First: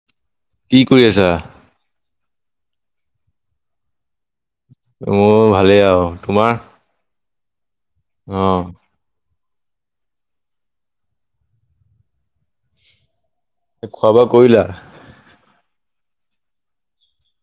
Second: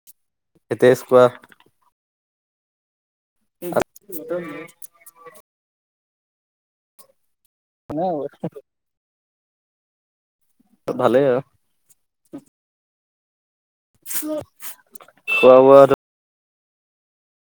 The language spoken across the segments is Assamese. [inaudible] কি কৰি কোৱা আছা? [inaudible] [unintelligible] মোৰ ভালেই আৰু। তোমাৰ? [unintelligible] মোৰো অ' [unintelligible] ভালে আৰু। [unintelligible] এ খোৱা-বোৱা কৰিলা? [inaudible] খোৱা-বোৱাটো [unintelligible]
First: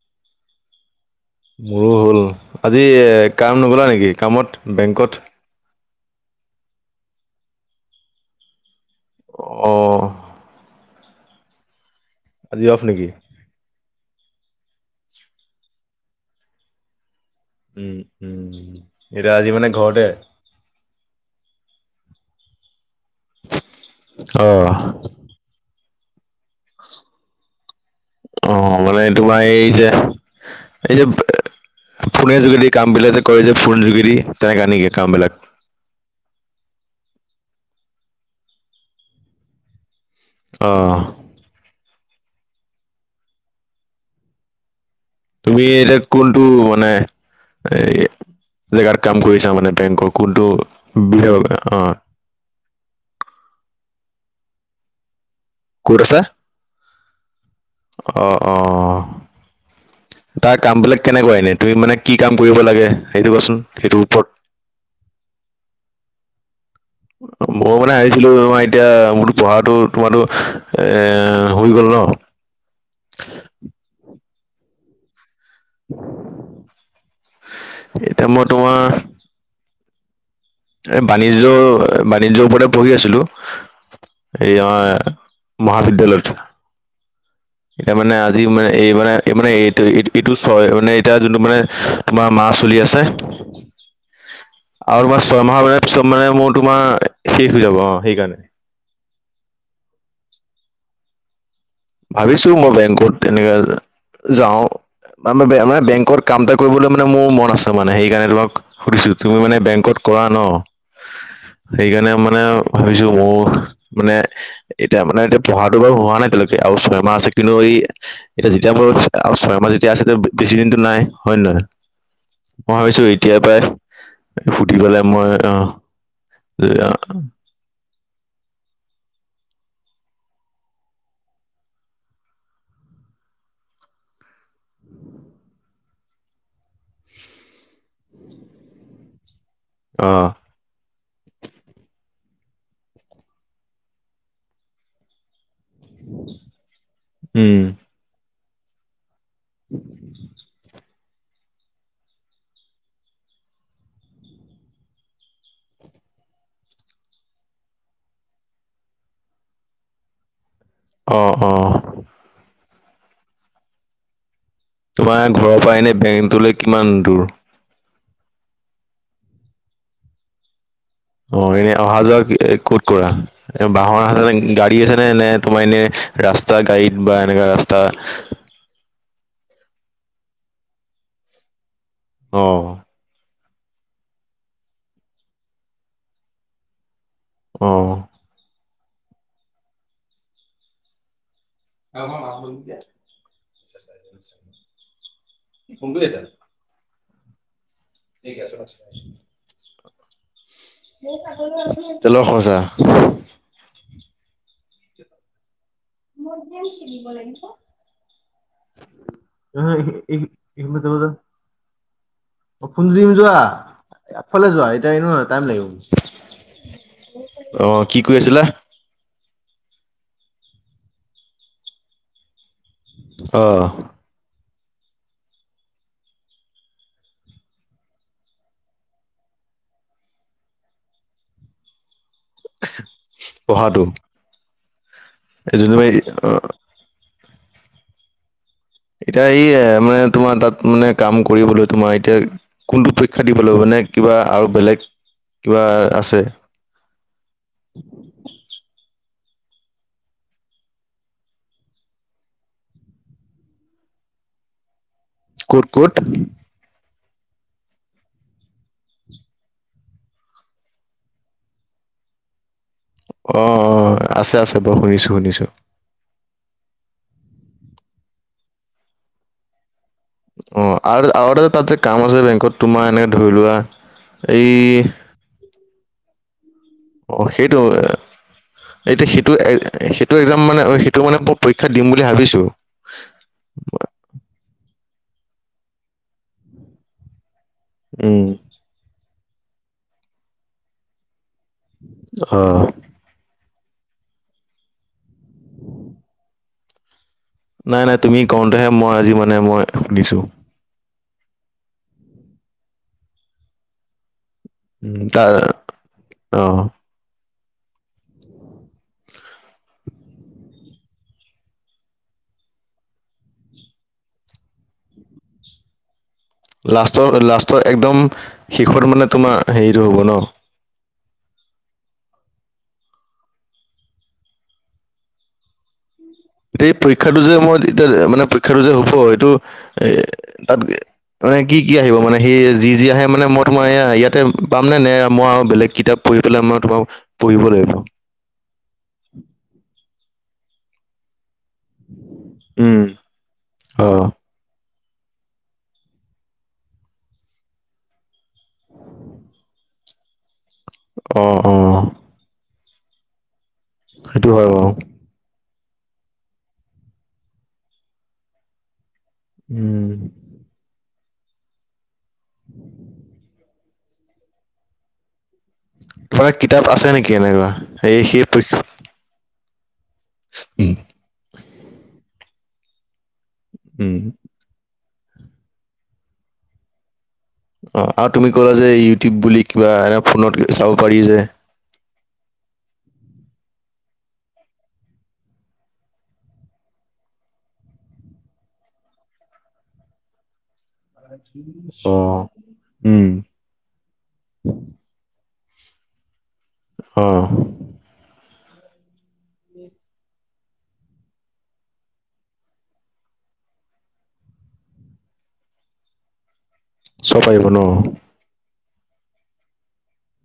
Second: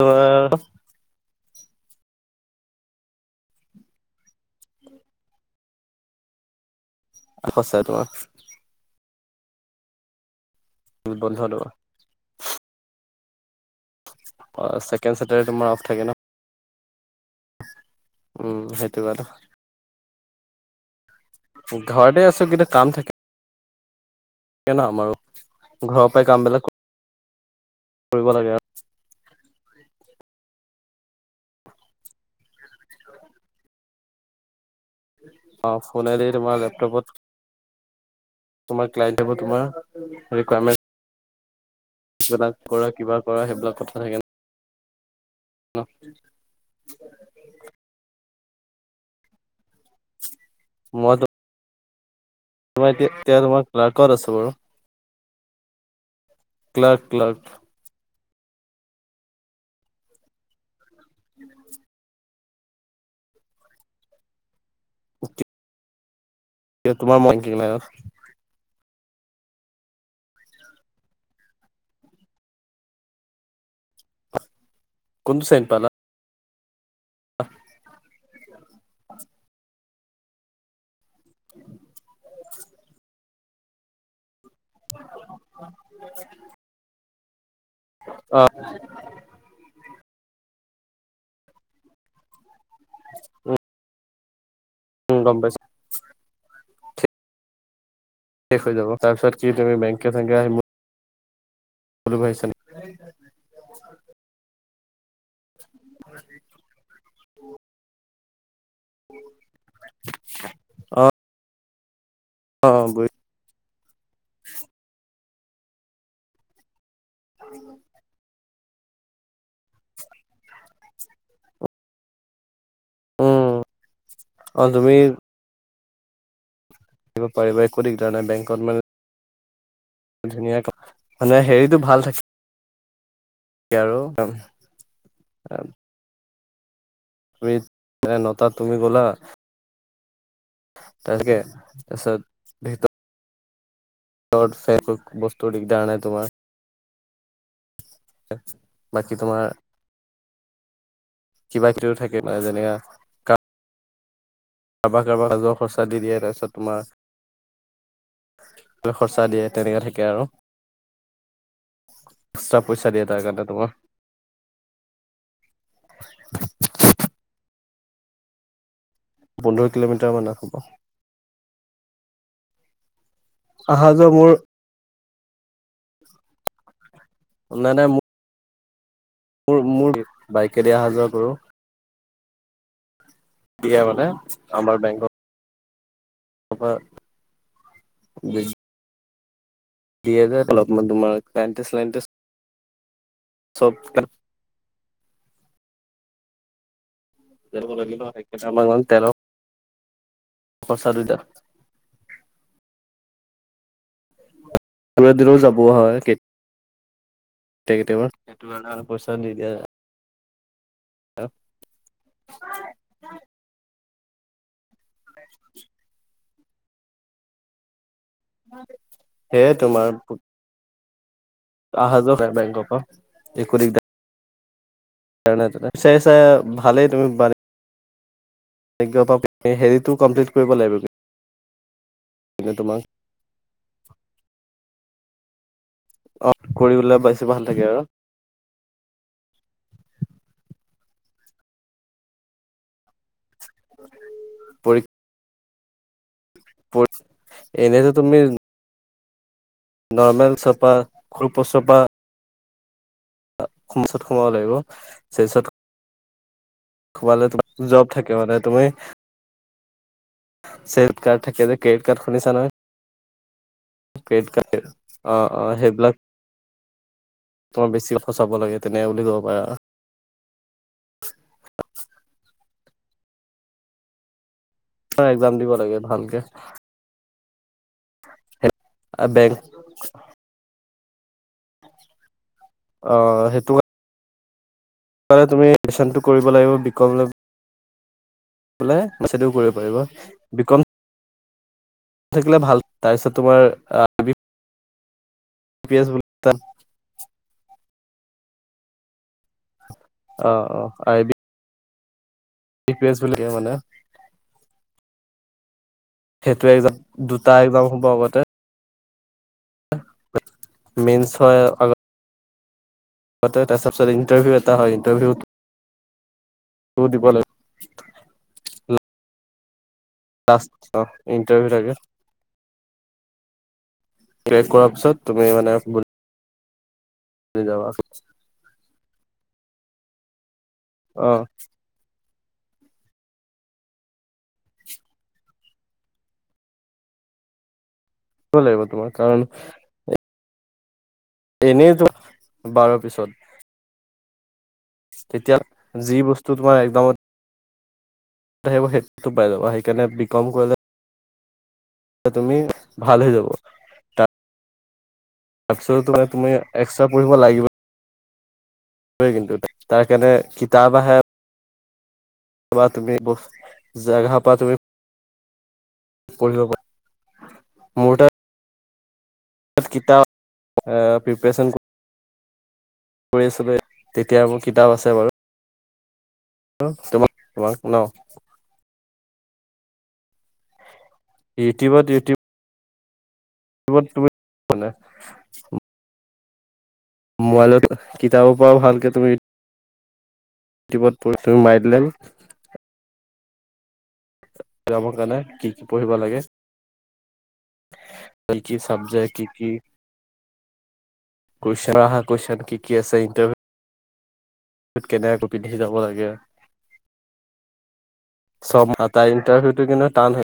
অ [inaudible] মোৰো হ'ল। আজি এ কাম নগ'লা নেকি কামত, বেংকত? [inaudible] [unintelligible] [inaudible] অ! [unintelligible] [unintelligible] আজি অফ নেকি? অ, ছেকেণ্ড চেটাৰডে তোমাৰ অফ থাকে ন। উম উম, সেইটো কাৰণে এতিয়া আজি মানে ঘৰতে। ঘৰতে আছো কিন্তু কাম থা অ', কে ন আমাৰো, ঘৰৰ পৰাই কামবিলাক কৰিব লাগে অঁ। অঁ, মানে তোমাৰ এইযে, এই যে ফোনে যোগেদি কামবিলাক যে কৰে যে ফোন যোগেদি, তেনেকা নেকি কামবিলাক? অঁ, ফোনেৰে তোমাৰ লেপটপত, তোমাৰ ক্লাইণ্ট অহিব তোমাৰ। অ। ৰিকুৱাৰমেন্ট বিলাক কৰা, কিবা কৰা সেইবিলাক কথা থাকে ন। তুমি এতিয়া কোনটো মানে, এই জেগাত কাম কৰিছা মানে বেংকৰ কোনটো মই বিভাগত, অঁ। তোমাৰ এতি এতিয়া তোমাৰ ক্লাৰ্কত আছো বাৰু। ক'ত আছা? Clerk clerk. অ অ। তাৰ কাম বিলাক কেনেকুৱা ইনে তুমি মানে কি কাম কৰিব লাগে, সেইটো কোৱাচোন সেইটোৰ ওপৰত। তোমাৰ অঁ, বেংকিং ময়ো লাইনত মানে ভা ছিলো তোমাৰ এতিয়া মোৰতো পঢ়াটো তোমাতো এ হৈ গ'ল ন। [inaudible] কোন চেম পালা? এতিয়া মই তোমাৰ এ, বাণিজ্যৰ বাণিজ্যৰ ওপৰতে পঢ়ি আছিলো। এই আমাৰ মহাবিদ্যালয়ত। এতিয়া মানে অ আজি মানে এই মানে, এই মানে এইটো এইটো চয় মানে এতিয়া যোনটো মানে তোমাৰ মাছ চলি আছে। আৰু উম তোমাৰ গম ছয় পাইছো মাহৰ পিছত চব মানে মোৰ তোমাৰ শেষ হৈ যাব অঁ, সেইকাৰণে। শেষ হৈ যাব, তাৰপিছত কি তুমি বংকে চেংকে আহিম বুলি ভাবিছা ভাবিছো নেকি মই বেংকত এনেকা যাওঁ, মানে বেয়া ন বেংকত কাম এটা কৰিবলে মানে মোৰ মন আছে, মানে সেইকাৰণে তোমাক সুধিছো তুমি মানে বেংকত কৰা ন, অ সেইকাৰণে মা নে অ ভাবিছো মোৰ মানে এতিয়া মানে এতিয়া পঢ়াটো বাৰু হোৱা নাই এতিয়ালৈ। কে আৰু ছয়মাহ আছে। কিন্তু এই এতিয়া যেতিয়া মোৰ আৰু ছয় মাহ যেতিয়া আছে বেছি দিনটো নাই হয় নে নহয়? মই ভাবিছো এতিয়া উম, পৰাই অ' সুধি তুমি পেলাই মই অঁ, এ দিব পাৰিবা একো দিগদাৰ নাই, বেংকত মানে ধুনীয়াক, মানে হেৰিটো ভাল থা কে আৰু। তুমি মানে নটাত তুমি গ'লা। অঁ তাকে, তাৰপিছত ভিত ৰত ফে বস্তু দিগদাৰ নাই তোমাৰ। উম। বাকী তোমৰ, কিবা কিবিও থাকে মানে যেনেকা কাৰোব কাৰোবা ৰাজৰ পইছা দি দিয়ে তাৰপিছত তোমাৰ খৰচা দিয়ে তেনেকে থাকে আৰু অ অ। এক্সট্ৰা পইচা দিয়ে তাৰ কাৰণে তোমাৰ তোমাৰ ঘৰৰ পৰা এনে বেংটোলৈ কিমান দূৰ? পোন্ধৰ কিলোমিটাৰ মান হ'ব। অ এনেই অহা যোৱা ক'ত কৰা? অহা যোৱা মোৰ বাহন গাড়ী আছে নে নে তোমাৰ এনে ৰাস্তা গাড়ীত বা এনেকুৱা ৰাস্তা মোৰ-মোৰ বাইকে দিয়া অহা যোৱা কৰো। অ। বিয়া মানে আমাৰ বেংক [inaudible] অ [inaudible] দুইহেজাৰ অলপ মান তোমাৰ পেনটিন্সলাইন [unintelligible] [unintelligible] [unintelligible] [unintelligible] তেলৰ খৰচা দুটা তেলৰ খৰচা দূৰত দূৰত যাব হয় কে [unintelligible] কেতিয়াবা কেতিয়াবা সেইটো কাৰণ আৰু পইচা নিদিয়া [unintelligible] আগফালে যোৱা এতিয়া নহয় টাইম লাগিব। অ কি কৈ আছিলা? সেয়ে তোমাৰ আহা যোৱা বেংক বেংকৰ পৰা অ। একো দিগদাৰ চাই চাই ভালেই তুমি হেৰিটো কমপ্লিট কৰিব লাগিবে তোমাক পঢ়াটো এই যোনটো এই অ কৰিলে বেছি ভাল থাকে আৰু। এতিয়া এইয়ে মানে তোমাৰ তাত মানে কাম কৰিবলৈ তোমাৰ এতিয়া কোনটো পৰীক্ষা দিব লাগিব? মানে কিবা আৰু বেলেগ কিবা আছে? পৰি এনেতো তুমি নৰ্মেল চফা খুপ চফা [unintelligible] সোমাব লাগিব [unintelligible] ক'ত ক'ত? সোমালে তোমাৰ জব থাকে মানে তুমি চেল্থ কাৰ্ড থাকে যে ক্ৰেডিট কাৰ্ড শুনিছানে? অ অ ক্ৰেডিট আছে আছে কাৰ্ড বাৰু শুনিছো অ অ শুনিছো সেইবিলাক তোমাৰ বেছি সচাব লাগে তেনেকা বুলি কব পাৰা আৰু। অ আৰু আৰু এটা তাত যে কাম আছে বেংকত তোমাৰ এনেকে ধৰি লোৱা এই একজাম দিব লাগে ভালকে অ সেইটো, এতিয়া সেইটো বেংক এ সে টো একজাম মানে, সেইটোমানে মই পৰীক্ষাত দিম বুলি ভাবিছোঁ ৷ অ' সেইটো তুমি এডমিশনটো কৰিব লাগিব বিকম লৈ উম'। পেলায় বেছি দূৰ কৰিব পাৰিবা, বিকম অ থাকিলে ভাল। তাৰপিছত তোমাৰ- পিয়া [unintelligible] নাই নাই তুমি কওঁতেহে মই আজি মানে মই- শুনিছো অহ-অহ' আৰু- ই পি এছ [unintelligible] লাগে মানে ৷ উমঁ' তাৰ অ সেইটো একজাম, দুটা একজাম হ'ব আগতে। মন্ছ হয় আগ তে তাৰ পিছত ইন্টাৰভিউ এটা হয়, ইন্টাৰভিউ লাষ্টৰ, লাষ্টৰ একদম শেষত মানে তোমাৰ হেৰিটো হ'ব ন? ইণ্টাৰভিউ লাগে। [unintelligible] কৰাৰ পিছত তুমি মানে এই পৰীক্ষাটো যে মই যাবা এতিয়া মানে পৰীক্ষাটো যে হ'ব এইটো এ তাত অ মানে কি কি আহিব মানে সি যি যি আহে মানে মই তোমাৰ ইয়াতে পামনে, নে মই আৰু বেলেগ কিতাপ পঢ়ি পেলাই মই তোমাৰ পঢ়িব লাগিব। পঢ়িব লাগিব তোমাৰ কাৰণ এনেই তোমাৰ বাৰৰ উম। পিছত- অ তেতিয়া হ'লে যি বস্তু তোমাৰ একজামত আহিব সেইটোতো পাই যাবা। সেইকাৰণে বিকম কৰিলে অহ-অহ'। তুমি ভাল হৈ যাব। সেইটো হয় বাৰু। তাৰপিছতো তোমাৰ তুমি এক্সট্ৰা পঢ়িব লাগিব- পাৰে কিন্তু তাৰ উম। কাৰণে কিতাপ আহে। [unintelligible] তুমি জেগাপৰা তুমি- তোমাৰ পঢ়িব লগত পাৰা কিতাপ আছে নেকি এনেকুৱা? মোৰ এই সেই কিতাপ প্ৰিপৰে্যন কৰি [unintelligible] উম। তেতিয়াৰ মোৰ কিতাপ আছে বাৰু। [unintelligible] ন অ' আৰু তুমি ক'লা যে ইউটিউব বুলি কিবা এনে ফোনত চাব পাৰি যে। ইউটিবত ইউটি বত তুমি [unintelligible] মানে। মোবাইলত কিতাপৰ পৰাও ভালকৈ তুমি [unintelligible] ইউটিউবত পঢ়ি তুমি মাৰি দিলে উমঁ'। একজামৰ কাৰণে কি কি পঢ়িব লাগে। অঁ। বল্কি চাবজেক্ট কি কি? কৈশন আহ' কেশচ্চন কি কি আছে ইনটাভিউ [unintelligible] কেনে আকৌ পিন্ধি যাব লাগে। চ'ব আহিব ন? চব তাৰ তাই ইণ্টাৰভিউটো কিন্তু টান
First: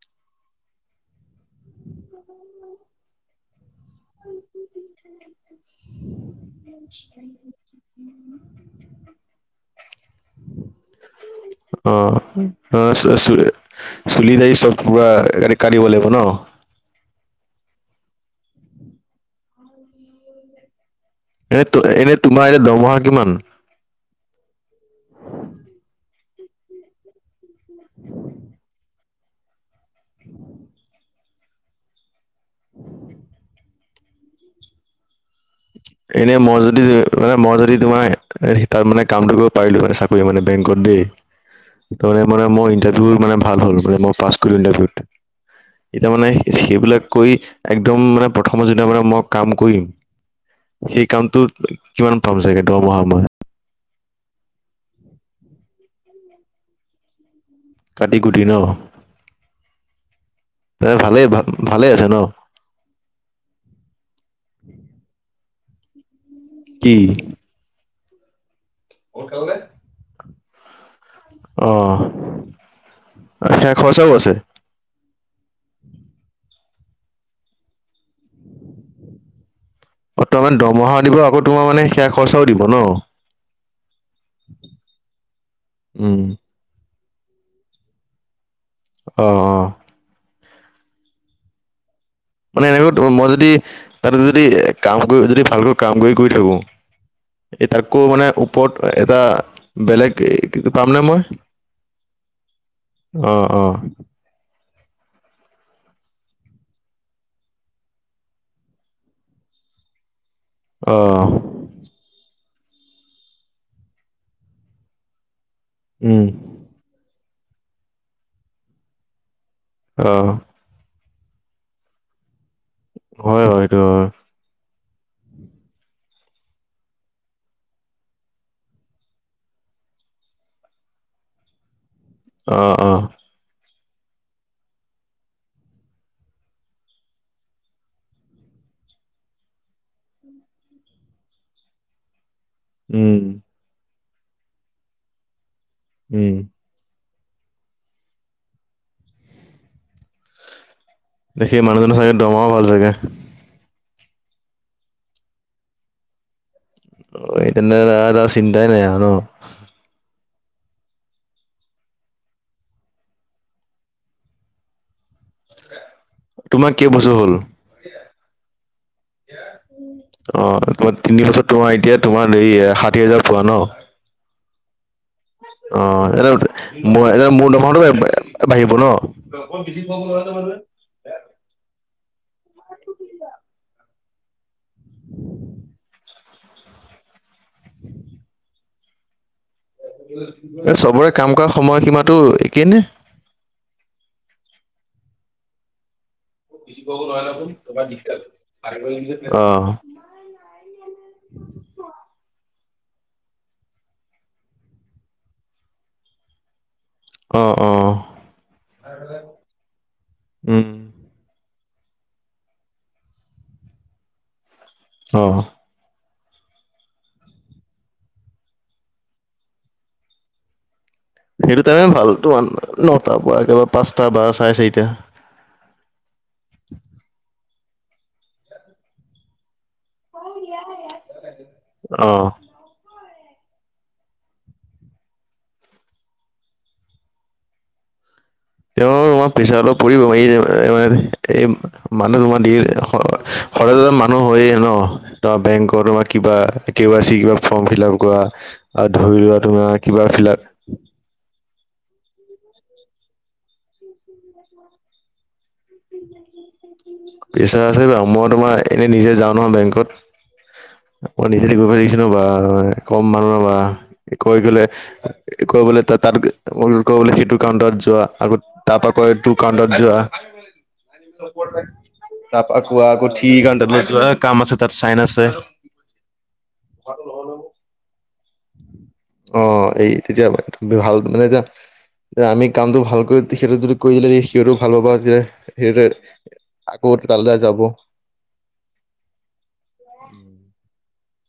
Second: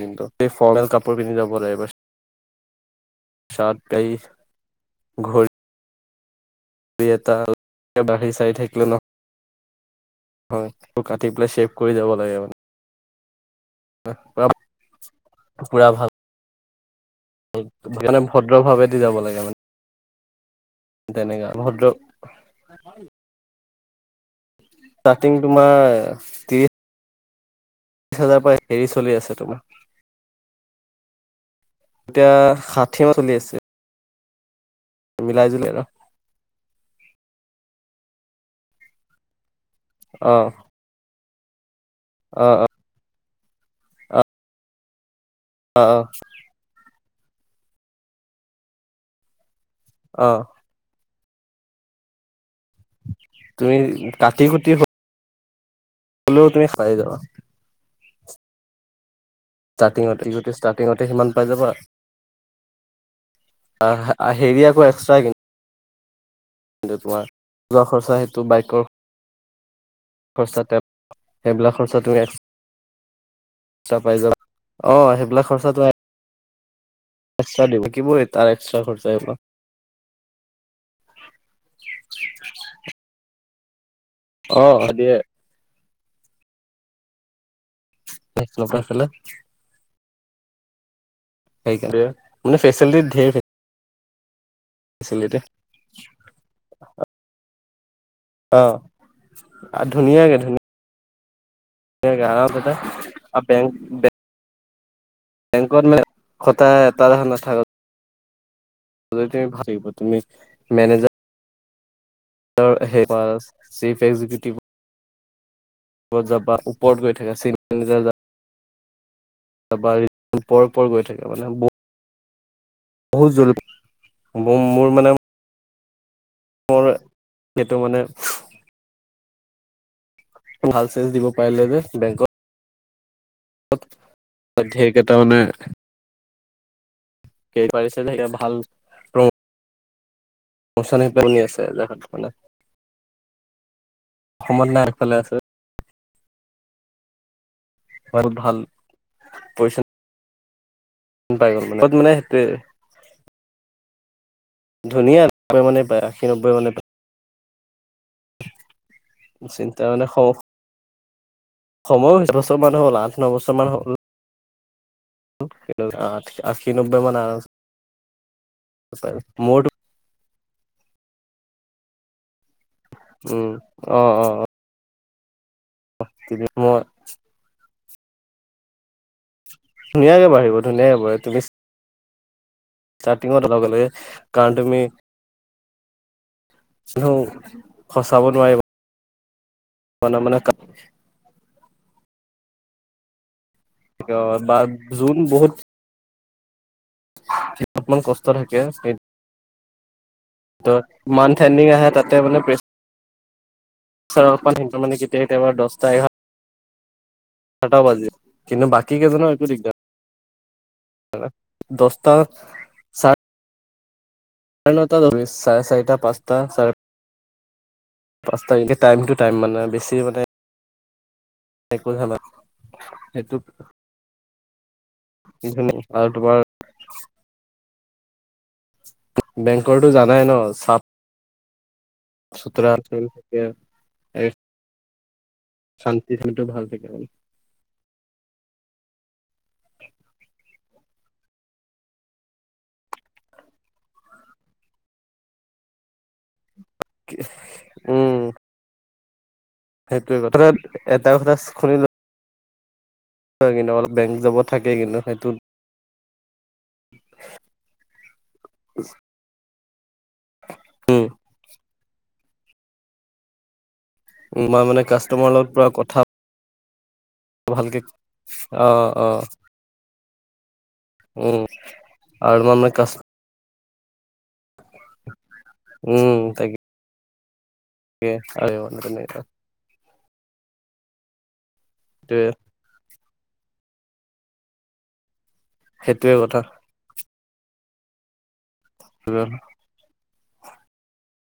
কিন্তু সেই ফৰ্মেল কাপোৰ পিন্ধি যাব লাগিব। চাৰ্ট হেৰি ঘড়ী। [inaudible] দুই এটাৰ বাঢ়ি চাই থাকিলে ন। হয়, কাটি পেলাই চেভ কৰি যাব লাগে মানে। অঁ, চ- চ চুলি, পুৰা দাৰি চব পুৰা কাটিব পুৰা লাগিব ভাল ন? মানে ভদ্ৰ ভাৱেদি যাব লাগে মানে। তেনেকা এ ভদ্ৰ এনেই তোমাৰ এতিয়া দমহা কিমান ষ্টাৰ্টিং তোমাৰ ত্ৰিশ বিশ হাজাৰ পৰা হেৰি চলি আছে তোমাৰ। এতিয়া ষাঠি মাহ চলি আছে মিলাই জুলি আৰু এনেই মই যদি, এনেই মই যদি তোমাৰ তাৰ মানে কামটো কৰিব পাৰিলোঁ মানে চাকৰি অ মানে বেংক কম দেই ত মানে অ অ মই ইণ্টাৰভিউ মানে ভাল হ'ল, মই পাছ কৰি ইণ্টাৰভিউত। অ অ এতিয়া মানে সেইবিলাক কৰি একদম মানে প্ৰথমত যেতিয়া মানে মই কাম কৰিম, অঁ'। সেই কামটো কিমান পাম চাগে দৰমহা মই? তুমি কাটি কুটি হলেও তুমি খাই যাবা। কাটি কুটি ন! ষ্টাৰ্টিঙতে সিহঁতে, এ ষ্টাৰ্টিঙতে ভালেই সিমান পাই যাবা ভালে আছে ন? আহ হেৰি আকৌ এক্সট্ৰা কিন্তু, কি? কিন্তু, তোমাৰ যোৱা খৰচা সেইটো বাইকৰ সোনকালে- খৰচা সেইবিলাক অহ। খৰচা পাই সেয়া খৰচাও আছে। যাবা অহ, সেইবিলাক খৰচাটো এক্সট্ৰা দিব, কিব এটাৰ এক্সট্ৰা খৰচা আহিব। বৰ্তমান দৰমহাও দিব আকৌ তোমাৰ মানে সেয়া খৰচাও দিব ন! অহ, দিয়ে। উম। অ [unintelligible] অ সেইটোৱে মানে এনেকৈ মই যদি তাত যদি এ কাম কৰি ফেচিলিটি যদি ভালকৈ কাম কৰি গৈ থাকোঁ, এই তাকো মানে অ ওপৰত এটা বেলেগ ধুনীয়াকে এই পামনে মই? অ [unintelligible] অ বেংক বেংকত নষ্টত তুমি ভাল লাগিব তুমি মেনেজাৰ অহ [unintelligible] কত উম যাবা ওপৰত গৈ থাকা চিন- তাৰ পৰা অ ওপৰে ওপৰে গৈ থাকে মানে- বহুত হয় জ হয় সেইটো হয় মোৰ মোৰ মানে মোৰ এইটো মানে- ভাল চেল দিব পাৰিলে যে বেংকত। অ', অ'। ত' অধ্যেক এটা মানে- সেই পাইছে নে এতিয়া ভাল- মচান পনি আছে এহাত মানে উম। অসমত নাই এইফালে আছে। উম। বহুত ভাল পইচা বেছি মানুহজনৰ মানে চাগে সেইটোৱে দৰমহাও ভাল চাগে। ধুনীয়া একানবৈ মানে পায় আষী নবৈ মানে পায়। অ তেনেহলে সিহঁতৰ চিন্তাই নাই ন। চিন্তা মানে সম সময়ো হৈছে বছৰ মান হ'ল আঠ ন বছৰ মান হল। এইটো আঁ আশী তোমাৰ নব্বৈ কেইবছৰ মান হ'ল আৰামচে মোৰটো অ, তোমাৰ তিনি বছৰ তোমাৰ এতিয়া তোমাৰ এই সাত উম, অ-অ-অ অ', মই [inaudible] মোৰ দৰমহাটো বাঢ়িব ন? ধুনীয়াকে বাঢ়িব ধুনাকে বাঢ়ে তুমি ষ্টাৰ্টিংত লগে লগে কাৰণ তুমি কোনেও ফচাব নোৱাৰিব। মানে এ চবৰে কাম কৰা সময়সীমাতো একেই নে। অ বা জোন বহুত অলপমান কষ্ট থাকে [unintelligible] অ ত মানথেণ্ডিং আহে তাতে মানে প্ৰে পেচাৰ অকমান সি মানে কেতিয়াবা কেতিয়াবা দহটা এঘাৰটা অ টা অ', বাজি কিন্তু বাকী কেইজনৰ একো উম, দিগদাৰ নাই দচটা চাৰে ন টা অ'। চাৰে চাৰিটা পাঁচটা পাঁচটা এনেকে টাইমটো টাইম মানে বেছি মানে সেইটো টাইমে একো ভাল ঝামেলা তোৰ নটাৰ সেইটো পৰা একবাৰে পাঁচটা বা চাৰে চাৰিটা। [unintelligible] তোমাৰ বেংকৰতো জানাই ন চাপ অ [unintelligible] শান্তি সেইটো ভাল থাকে। তেওঁ আমাৰ পেচাৰটো অলপ পৰিবইটো মানে এই মানুহ তোমাৰ দিয়ে যে খৰজ খৰজ মানুহ হয়েই ন। তোৰ বেংকৰ তোমাক কিবা কে আই চি কিবা ফৰ্ম ফিলাপ কৰা আৰু ধৰি লোৱা তোমাক সেইটোৱে কথা এটা কথা শুনিলো হয় কিন্তু অলপ বেংক যাব থাকে কিন্তু সেইটোত। [inaudible] পইছাৰ আছে বাৰু মই তোমাৰ এনে নিজে যাওঁ নহয় বেংকত। উম মই নিজে গৈ পেলাই দেখিছোঁ ন বা কম মানুহৰ বা। গৈ উম মই পেলাই মানে কাষ্টমাৰ লগত পুৰা কৰিবলে কথা ত তাত [unintelligible] সেইটো ভালকে কাউটত যোৱা আকৌ অ তাৰ পৰা অ কয় ইটো কাউণ্টত যোৱা। উম আৰু তোমাৰ তাপা মানে আকৌ কাচ কোৱা থ্ৰি আ তাত কাম আছে তাত চাইন আছে। উম তাকে। ভাল নহ'লে এ আইয় এনে অঁ, এই তেতিয়া ভাল মানে, এতিয়া সেইটোৱে আমি কামটো ভালকৈ সিহঁতক যদি কৰি দিলে যদি সিহঁটো ভাল পাব যে সিহঁতে সেইটোৱে কথা আকৌ তালে যাব। উম।